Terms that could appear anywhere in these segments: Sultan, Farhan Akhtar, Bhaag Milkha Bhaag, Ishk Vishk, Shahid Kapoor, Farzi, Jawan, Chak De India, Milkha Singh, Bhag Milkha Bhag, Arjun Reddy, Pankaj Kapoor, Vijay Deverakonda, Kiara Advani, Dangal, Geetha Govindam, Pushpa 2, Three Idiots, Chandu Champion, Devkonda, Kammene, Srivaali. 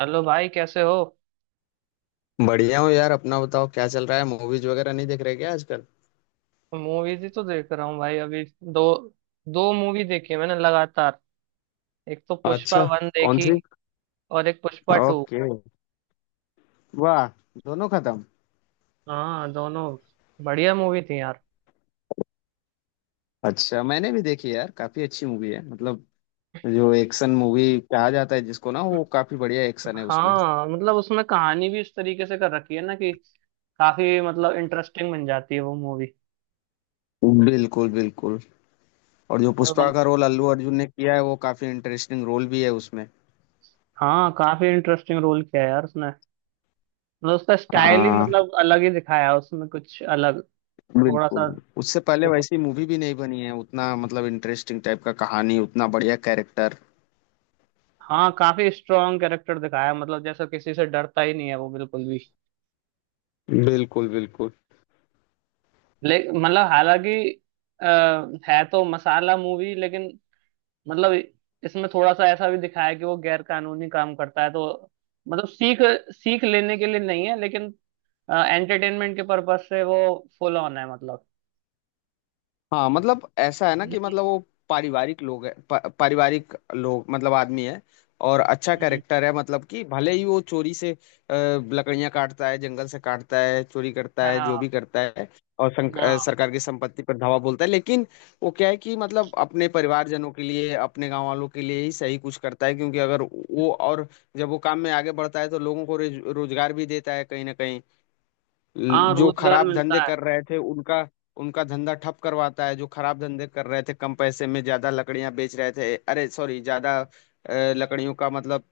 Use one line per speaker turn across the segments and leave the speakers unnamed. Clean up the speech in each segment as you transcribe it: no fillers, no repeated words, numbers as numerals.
Hello भाई, कैसे हो?
बढ़िया हूँ यार। अपना बताओ, क्या चल रहा है? मूवीज वगैरह नहीं देख रहे क्या आजकल?
मूवीज ही तो देख रहा हूँ भाई। अभी दो दो मूवी देखी है मैंने लगातार। एक तो पुष्पा
अच्छा,
वन
कौन
देखी,
सी?
और एक पुष्पा टू।
ओके। वाह, दोनों खत्म?
हाँ, दोनों। बढ़िया मूवी थी यार।
अच्छा, मैंने भी देखी यार, काफी अच्छी मूवी है मतलब। जो एक्शन मूवी कहा जाता है जिसको ना, वो काफी बढ़िया एक्शन है उसमें।
हाँ मतलब उसमें कहानी भी इस तरीके से कर रखी है ना कि काफी मतलब इंटरेस्टिंग बन जाती है वो मूवी।
बिल्कुल बिल्कुल। और जो
और
पुष्पा
मत-
का रोल अल्लू अर्जुन ने किया है, वो काफी इंटरेस्टिंग रोल भी है उसमें।
हाँ, काफी इंटरेस्टिंग रोल किया है यार उसने। मतलब उसका स्टाइल ही
हाँ,
मतलब अलग ही दिखाया है उसमें, कुछ अलग, थोड़ा
बिल्कुल।
सा।
उससे पहले वैसी मूवी भी नहीं बनी है उतना, मतलब इंटरेस्टिंग टाइप का कहानी, उतना बढ़िया कैरेक्टर।
हाँ, काफी स्ट्रांग कैरेक्टर दिखाया है, मतलब जैसा किसी से डरता ही नहीं है वो बिल्कुल भी।
बिल्कुल बिल्कुल।
ले मतलब हालांकि अ, है तो मसाला मूवी, लेकिन मतलब इसमें थोड़ा सा ऐसा भी दिखाया है कि वो गैर कानूनी काम करता है, तो मतलब सीख सीख लेने के लिए नहीं है, लेकिन एंटरटेनमेंट के पर्पज से वो फुल ऑन है मतलब।
हाँ मतलब ऐसा है ना कि,
हम्म।
मतलब वो पारिवारिक लोग है, पारिवारिक लोग मतलब आदमी है। और अच्छा
हम्म।
कैरेक्टर है, मतलब कि भले ही वो चोरी से लकड़ियां काटता है, जंगल से काटता है, चोरी करता है, जो भी
हाँ
करता है। और
हाँ।
सरकार की संपत्ति पर धावा बोलता है, लेकिन वो क्या है कि मतलब अपने परिवारजनों के लिए, अपने गांव वालों के लिए ही सही, कुछ करता है। क्योंकि अगर वो, और जब वो काम में आगे बढ़ता है तो लोगों को रोजगार भी देता है कहीं ना कहीं।
हाँ,
जो
रोजगार
खराब
मिलता
धंधे
है।
कर रहे थे उनका, उनका धंधा ठप करवाता है। जो खराब धंधे कर रहे थे, कम पैसे में ज्यादा लकड़ियां बेच रहे थे, अरे सॉरी ज्यादा लकड़ियों का मतलब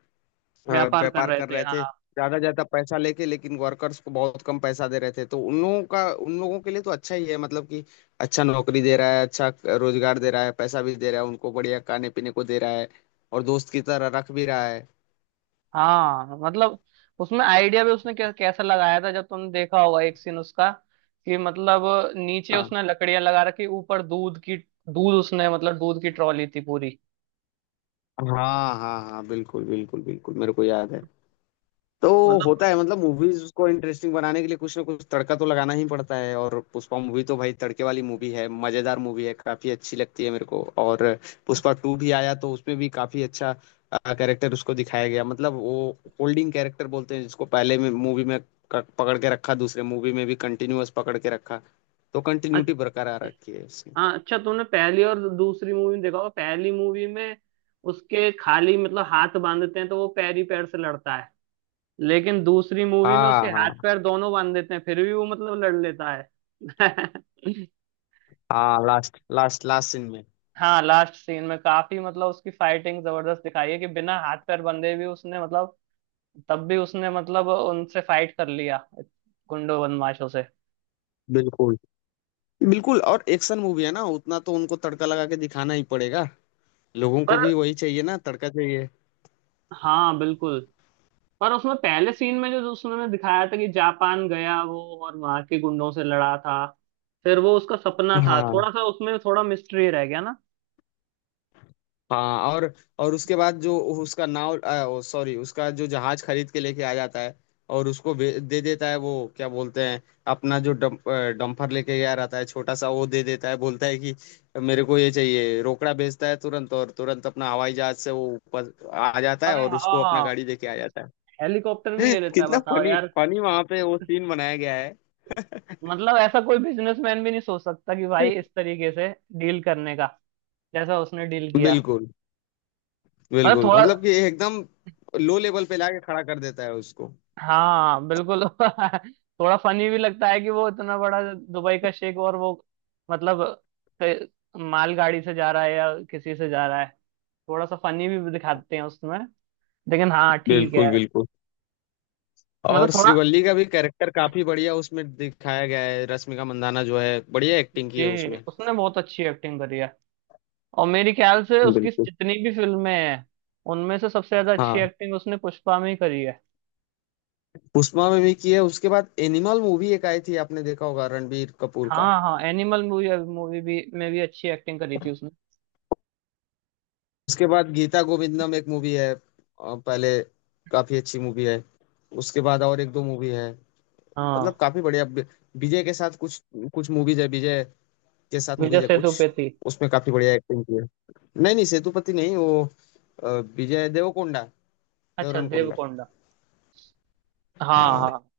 व्यापार कर
व्यापार
रहे
कर
थे,
रहे थे।
हाँ।
ज्यादा ज्यादा पैसा लेके लेकिन वर्कर्स को बहुत कम पैसा दे रहे थे, तो उन लोगों का, उन लोगों के लिए तो अच्छा ही है, मतलब कि अच्छा नौकरी दे रहा है, अच्छा रोजगार दे रहा है, पैसा भी दे रहा है उनको, बढ़िया खाने पीने को दे रहा है, और दोस्त की तरह रख भी रहा है।
हाँ, मतलब उसमें आइडिया भी उसने कैसा लगाया था, जब तुमने देखा होगा एक सीन उसका, कि मतलब नीचे
हाँ
उसने लकड़ियां लगा रखी, ऊपर दूध की। दूध उसने, मतलब दूध की ट्रॉली थी पूरी।
हाँ हाँ, हाँ बिल्कुल बिल्कुल बिल्कुल, मेरे को याद है। तो
मतलब।
होता है मतलब, मूवीज को इंटरेस्टिंग बनाने के लिए कुछ ना कुछ तड़का तो लगाना ही पड़ता है, और पुष्पा मूवी तो भाई तड़के वाली मूवी है, मजेदार मूवी है, काफी अच्छी लगती है मेरे को। और पुष्पा टू भी आया, तो उसमें भी काफी अच्छा कैरेक्टर उसको दिखाया गया। मतलब वो होल्डिंग कैरेक्टर बोलते हैं जिसको, पहले में मूवी में पकड़ के रखा, दूसरे मूवी में भी कंटिन्यूअस पकड़ के रखा। तो
अ-
कंटिन्यूटी बरकरार रखी है उसकी।
हाँ अच्छा, तुमने पहली और दूसरी मूवी में देखा होगा, पहली मूवी में उसके खाली, मतलब हाथ बांधते हैं तो वो पैर ही पैर से लड़ता है। लेकिन दूसरी मूवी में
हाँ
उसके हाथ
हाँ,
पैर दोनों बांध देते हैं, फिर भी वो मतलब लड़ लेता है
हाँ लास्ट लास्ट लास्ट सीन में।
हाँ लास्ट सीन में काफी मतलब उसकी फाइटिंग जबरदस्त दिखाई है कि बिना हाथ पैर बंधे भी उसने मतलब, तब भी उसने मतलब उनसे फाइट कर लिया, गुंडों बदमाशों से।
बिल्कुल बिल्कुल, और एक्शन मूवी है ना, उतना तो उनको तड़का लगा के दिखाना ही पड़ेगा। लोगों को
पर
भी वही चाहिए ना, तड़का चाहिए।
हाँ, बिल्कुल। पर उसमें पहले सीन में जो जो उसने दिखाया था कि जापान गया वो, और वहां के गुंडों से लड़ा था, फिर वो उसका सपना था,
हाँ
थोड़ा सा उसमें थोड़ा मिस्ट्री रह गया ना।
हाँ। और उसके बाद जो उसका नाव सॉरी उसका जो जहाज खरीद के लेके आ जाता है, और उसको दे देता है वो। क्या बोलते हैं? अपना जो डंपर लेके गया रहता है छोटा सा, वो दे देता है। बोलता है कि मेरे को ये चाहिए। रोकड़ा भेजता है तुरंत, और तुरंत अपना हवाई जहाज से वो ऊपर आ जाता है
अरे
और उसको अपना
हाँ,
गाड़ी देके आ जाता
हेलीकॉप्टर भी
है।
ले लेता है
कितना
बताओ
फनी
यार।
फनी वहां पे वो सीन बनाया गया है।
मतलब ऐसा कोई बिजनेसमैन भी नहीं सोच सकता कि भाई इस तरीके से डील करने का, जैसा उसने डील किया।
बिल्कुल
मतलब
बिल्कुल,
थोड़ा।
मतलब कि एकदम लो लेवल पे लाके खड़ा कर देता है उसको।
हाँ, बिल्कुल थोड़ा फनी भी लगता है कि वो इतना बड़ा दुबई का शेख और वो मतलब क- माल गाड़ी से जा रहा है या किसी से जा रहा है, थोड़ा सा फनी भी दिखाते हैं उसमें। लेकिन हाँ, ठीक है।
बिल्कुल बिल्कुल।
मतलब
और
थोड़ा।
श्रीवल्ली का भी कैरेक्टर काफी बढ़िया उसमें दिखाया गया है, रश्मिका मंदाना जो है, बढ़िया एक्टिंग की है
जी
उसमें।
उसने बहुत अच्छी एक्टिंग करी है, और मेरे ख्याल से उसकी
बिल्कुल।
जितनी भी फिल्में हैं, उनमें से सबसे ज्यादा अच्छी
हाँ,
एक्टिंग उसने पुष्पा में ही करी है।
पुष्पा में भी की है। उसके बाद एनिमल मूवी एक आई थी, आपने देखा होगा, रणबीर कपूर का।
हाँ हाँ, एनिमल मूवी मूवी भी में भी अच्छी एक्टिंग करी थी उसने।
उसके बाद गीता गोविंदम एक मूवी है, पहले, काफी अच्छी मूवी है। उसके बाद और एक दो मूवी है, मतलब
हाँ,
काफी बढ़िया, विजय के साथ कुछ कुछ मूवीज है, विजय के साथ
विजय
मूवीज है कुछ,
सेतुपति।
उसमें काफी बढ़िया एक्टिंग की है। नहीं नहीं, सेतुपति नहीं वो, अ, विजय देवरकोंडा।
अच्छा
देवरकोंडा,
देवकोंडा। हाँ
हाँ।
हाँ।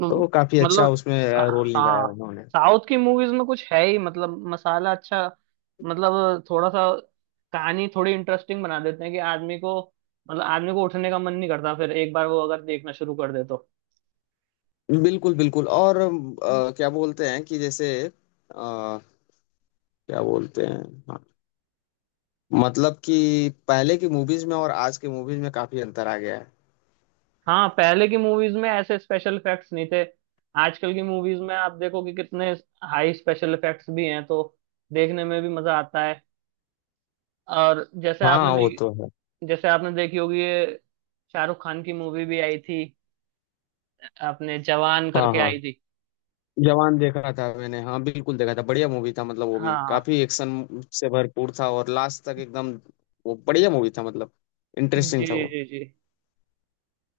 म-
तो काफी अच्छा
मतलब।
उसमें रोल निभाया
हाँ,
उन्होंने।
साउथ की मूवीज में कुछ है ही मतलब मसाला, अच्छा मतलब थोड़ा सा कहानी थोड़ी इंटरेस्टिंग बना देते हैं कि आदमी को, मतलब आदमी को उठने का मन नहीं करता फिर एक बार वो अगर देखना शुरू कर दे तो।
बिल्कुल बिल्कुल, और क्या बोलते हैं कि जैसे क्या बोलते हैं, हाँ, मतलब कि पहले की मूवीज में और आज के मूवीज में काफी अंतर आ गया है।
हाँ, पहले की मूवीज में ऐसे स्पेशल इफेक्ट्स नहीं थे, आजकल की मूवीज में आप देखो कि कितने हाई स्पेशल इफेक्ट्स भी हैं तो देखने में भी मजा आता है। और जैसे आपने
हाँ वो तो
देखी
है।
जैसे आपने देखी होगी, ये शाहरुख खान की मूवी भी आई थी, आपने जवान
हाँ
करके आई
हाँ,
थी।
जवान देखा था मैंने, हाँ बिल्कुल देखा था, बढ़िया मूवी था मतलब। वो भी
हाँ।
काफी एक्शन से भरपूर था और लास्ट तक एकदम, वो बढ़िया मूवी था मतलब, इंटरेस्टिंग
जी
था वो।
जी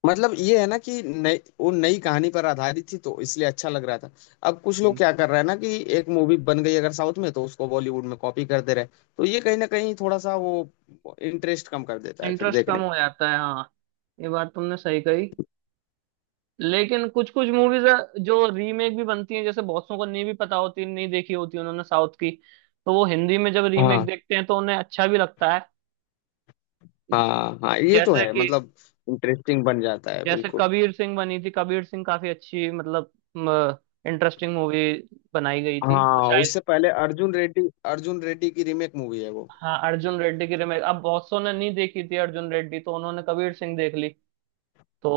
मतलब ये है ना कि नई, वो नई कहानी पर आधारित थी, तो इसलिए अच्छा लग रहा था। अब कुछ लोग
जी।
क्या कर रहे हैं ना, कि एक मूवी बन गई अगर साउथ में तो उसको बॉलीवुड में कॉपी कर दे रहे हैं। तो ये कहीं ना कहीं थोड़ा सा वो इंटरेस्ट कम कर देता है फिर
इंटरेस्ट
देखने
कम
में।
हो जाता है, हाँ, ये बात तुमने सही कही। लेकिन कुछ कुछ मूवीज जो रीमेक भी बनती हैं, जैसे बहुत लोगों को नहीं भी पता होती, नहीं देखी होती उन्होंने साउथ की, तो वो हिंदी में जब रीमेक
हाँ
देखते हैं तो उन्हें अच्छा भी लगता है।
हाँ हाँ, ये तो
जैसे
है
कि,
मतलब, इंटरेस्टिंग बन जाता है
जैसे
बिल्कुल।
कबीर सिंह बनी थी। कबीर सिंह काफी अच्छी मतलब इंटरेस्टिंग मूवी बनाई गई थी, और
हाँ
शायद।
उससे पहले अर्जुन रेड्डी, अर्जुन रेड्डी की रीमेक मूवी है वो।
हाँ, अर्जुन रेड्डी की रिमेक, अब बहुत सौ ने नहीं देखी थी अर्जुन रेड्डी, तो उन्होंने कबीर सिंह देख ली। तो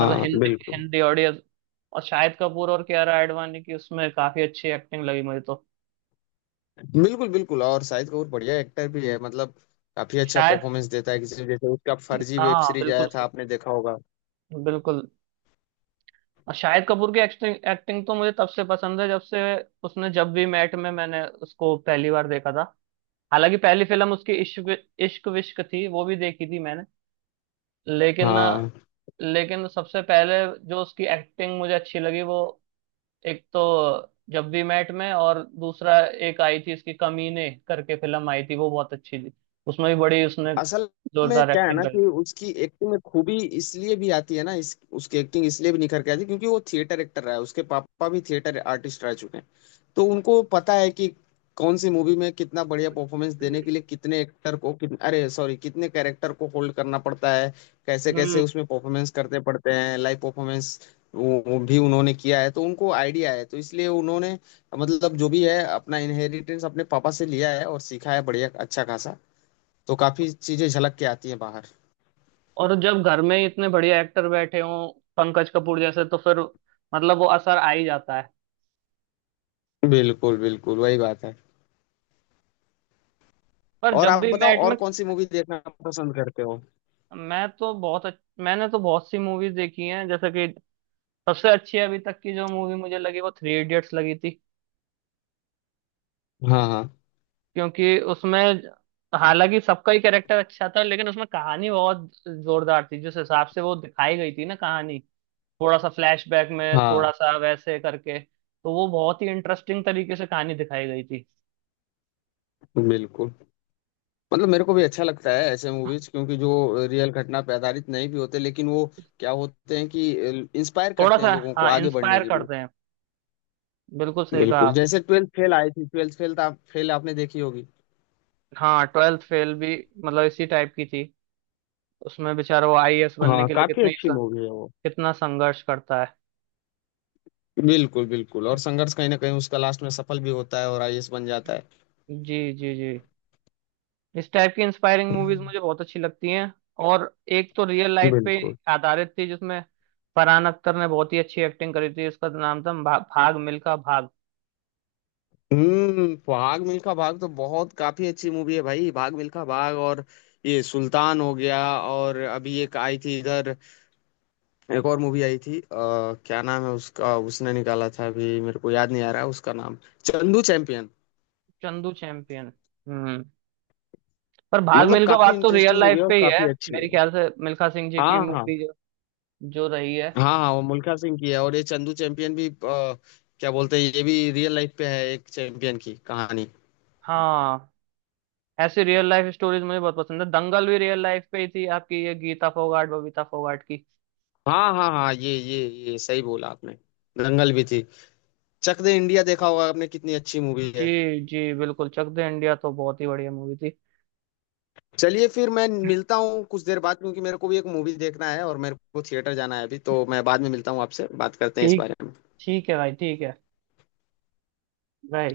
मतलब हिंदी
बिल्कुल
हिंदी ऑडियंस। और शाहिद कपूर और कियारा आडवाणी की उसमें काफी अच्छी एक्टिंग लगी मुझे तो।
बिल्कुल बिल्कुल। और शाहिद कपूर बढ़िया एक्टर भी है मतलब, काफी अच्छा
शायद।
परफॉर्मेंस देता है, किसी जैसे उसका फर्जी वेब
हाँ,
सीरीज आया
बिल्कुल
था, आपने देखा होगा।
बिल्कुल। और शाहिद कपूर की एक्टिंग एक्टिंग तो मुझे तब से पसंद है जब से उसने, जब भी मैट में मैंने उसको पहली बार देखा था। हालांकि पहली फिल्म उसकी इश्क इश्क विश्क थी, वो भी देखी थी मैंने। लेकिन,
हाँ
सबसे पहले जो उसकी एक्टिंग मुझे अच्छी लगी वो, एक तो जब वी मेट में, और दूसरा एक आई थी इसकी कमीने करके फिल्म आई थी, वो बहुत अच्छी थी। उसमें भी बड़ी उसने
असल में
जोरदार
क्या है
एक्टिंग
ना
करी।
कि उसकी एक्टिंग में खूबी इसलिए भी आती है ना, इस उसकी एक्टिंग इसलिए भी निखर के आती है, क्योंकि वो थिएटर एक्टर रहा है, उसके पापा भी थिएटर आर्टिस्ट रह चुके हैं। तो उनको पता है कि कौन सी मूवी में कितना बढ़िया परफॉर्मेंस देने के लिए कितने एक्टर को, कितने अरे सॉरी कितने कैरेक्टर को होल्ड करना पड़ता है, कैसे कैसे
हम्म।
उसमें परफॉर्मेंस करते पड़ते हैं, लाइव परफॉर्मेंस वो भी उन्होंने किया है। तो उनको आइडिया है, तो इसलिए उन्होंने मतलब जो भी है अपना इनहेरिटेंस अपने पापा से लिया है और सीखा है बढ़िया अच्छा खासा। तो काफी चीजें झलक के आती हैं बाहर।
और जब घर में ही इतने बढ़िया एक्टर बैठे हों, पंकज कपूर जैसे, तो फिर मतलब वो असर आ ही जाता है।
बिल्कुल बिल्कुल वही बात है।
पर
और
जब
आप
भी
बताओ,
मैट
और
में।
कौन सी मूवी देखना पसंद करते हो?
मैंने तो बहुत सी मूवीज देखी हैं, जैसे कि सबसे अच्छी अभी तक की जो मूवी मुझे लगी वो थ्री इडियट्स लगी थी।
हाँ हाँ
क्योंकि उसमें, हालांकि सबका ही कैरेक्टर अच्छा था, लेकिन उसमें कहानी बहुत जोरदार थी, जिस हिसाब से वो दिखाई गई थी ना कहानी, थोड़ा सा फ्लैशबैक में,
हाँ,
थोड़ा सा वैसे करके, तो वो बहुत ही इंटरेस्टिंग तरीके से कहानी दिखाई गई थी।
बिल्कुल, मतलब मेरे को भी अच्छा लगता है ऐसे मूवीज, क्योंकि जो रियल घटना पे आधारित नहीं भी होते लेकिन वो क्या होते हैं कि इंस्पायर
थोड़ा
करते हैं
सा,
लोगों को
हाँ
आगे बढ़ने
इंस्पायर
के लिए।
करते हैं, बिल्कुल सही कहा
बिल्कुल,
आप।
जैसे ट्वेल्थ फेल आई थी, ट्वेल्थ फेल आप फेल आपने देखी होगी।
हाँ, 12th फेल भी मतलब इसी टाइप की थी, उसमें बेचारा वो आईएएस बनने
हाँ
के लिए
काफी
कितनी
अच्छी मूवी है वो।
कितना संघर्ष करता है।
बिल्कुल बिल्कुल, और संघर्ष कहीं ना कहीं उसका लास्ट में सफल भी होता है और आईएएस बन जाता है।
जी जी जी, इस टाइप की इंस्पायरिंग मूवीज मुझे बहुत अच्छी लगती हैं। और एक तो रियल लाइफ पे
बिल्कुल।
आधारित थी, जिसमें फरहान अख्तर ने बहुत ही अच्छी एक्टिंग करी थी, इसका नाम था भाग मिल्खा भाग।
हम्म, भाग मिल्खा भाग तो बहुत काफी अच्छी मूवी है भाई, भाग मिल्खा भाग। और ये सुल्तान हो गया, और अभी एक आई थी इधर, एक और मूवी आई थी, क्या नाम है उसका, उसने निकाला था, अभी मेरे को याद नहीं आ रहा है उसका नाम, चंदू चैंपियन।
चंदू चैंपियन। हम्म। पर भाग
मतलब
मिल्खा
काफी
भाग तो रियल
इंटरेस्टिंग मूवी
लाइफ
है और
पे ही है,
काफी अच्छी
मेरे
है।
ख्याल से मिल्खा सिंह जी की
हाँ हाँ
मूवी जो रही है।
हाँ, हाँ वो मुल्खा सिंह की है। और ये चंदू चैंपियन भी क्या बोलते हैं, ये भी रियल लाइफ पे है, एक चैंपियन की कहानी।
हाँ, ऐसी रियल लाइफ स्टोरीज मुझे बहुत पसंद है, दंगल भी रियल लाइफ पे ही थी आपकी, ये गीता फोगाट बबीता फोगाट की।
हाँ हाँ हाँ, ये सही बोला आपने, दंगल भी थी। चक दे इंडिया देखा होगा आपने, कितनी अच्छी मूवी है।
जी जी, बिल्कुल चक दे इंडिया तो बहुत ही बढ़िया मूवी थी।
चलिए फिर, मैं मिलता हूँ कुछ देर बाद, क्योंकि मेरे को भी एक मूवी देखना है और मेरे को थिएटर जाना है अभी। तो मैं बाद में मिलता हूँ, आपसे बात करते हैं इस
ठीक,
बारे में।
ठीक है भाई, ठीक है। बाय।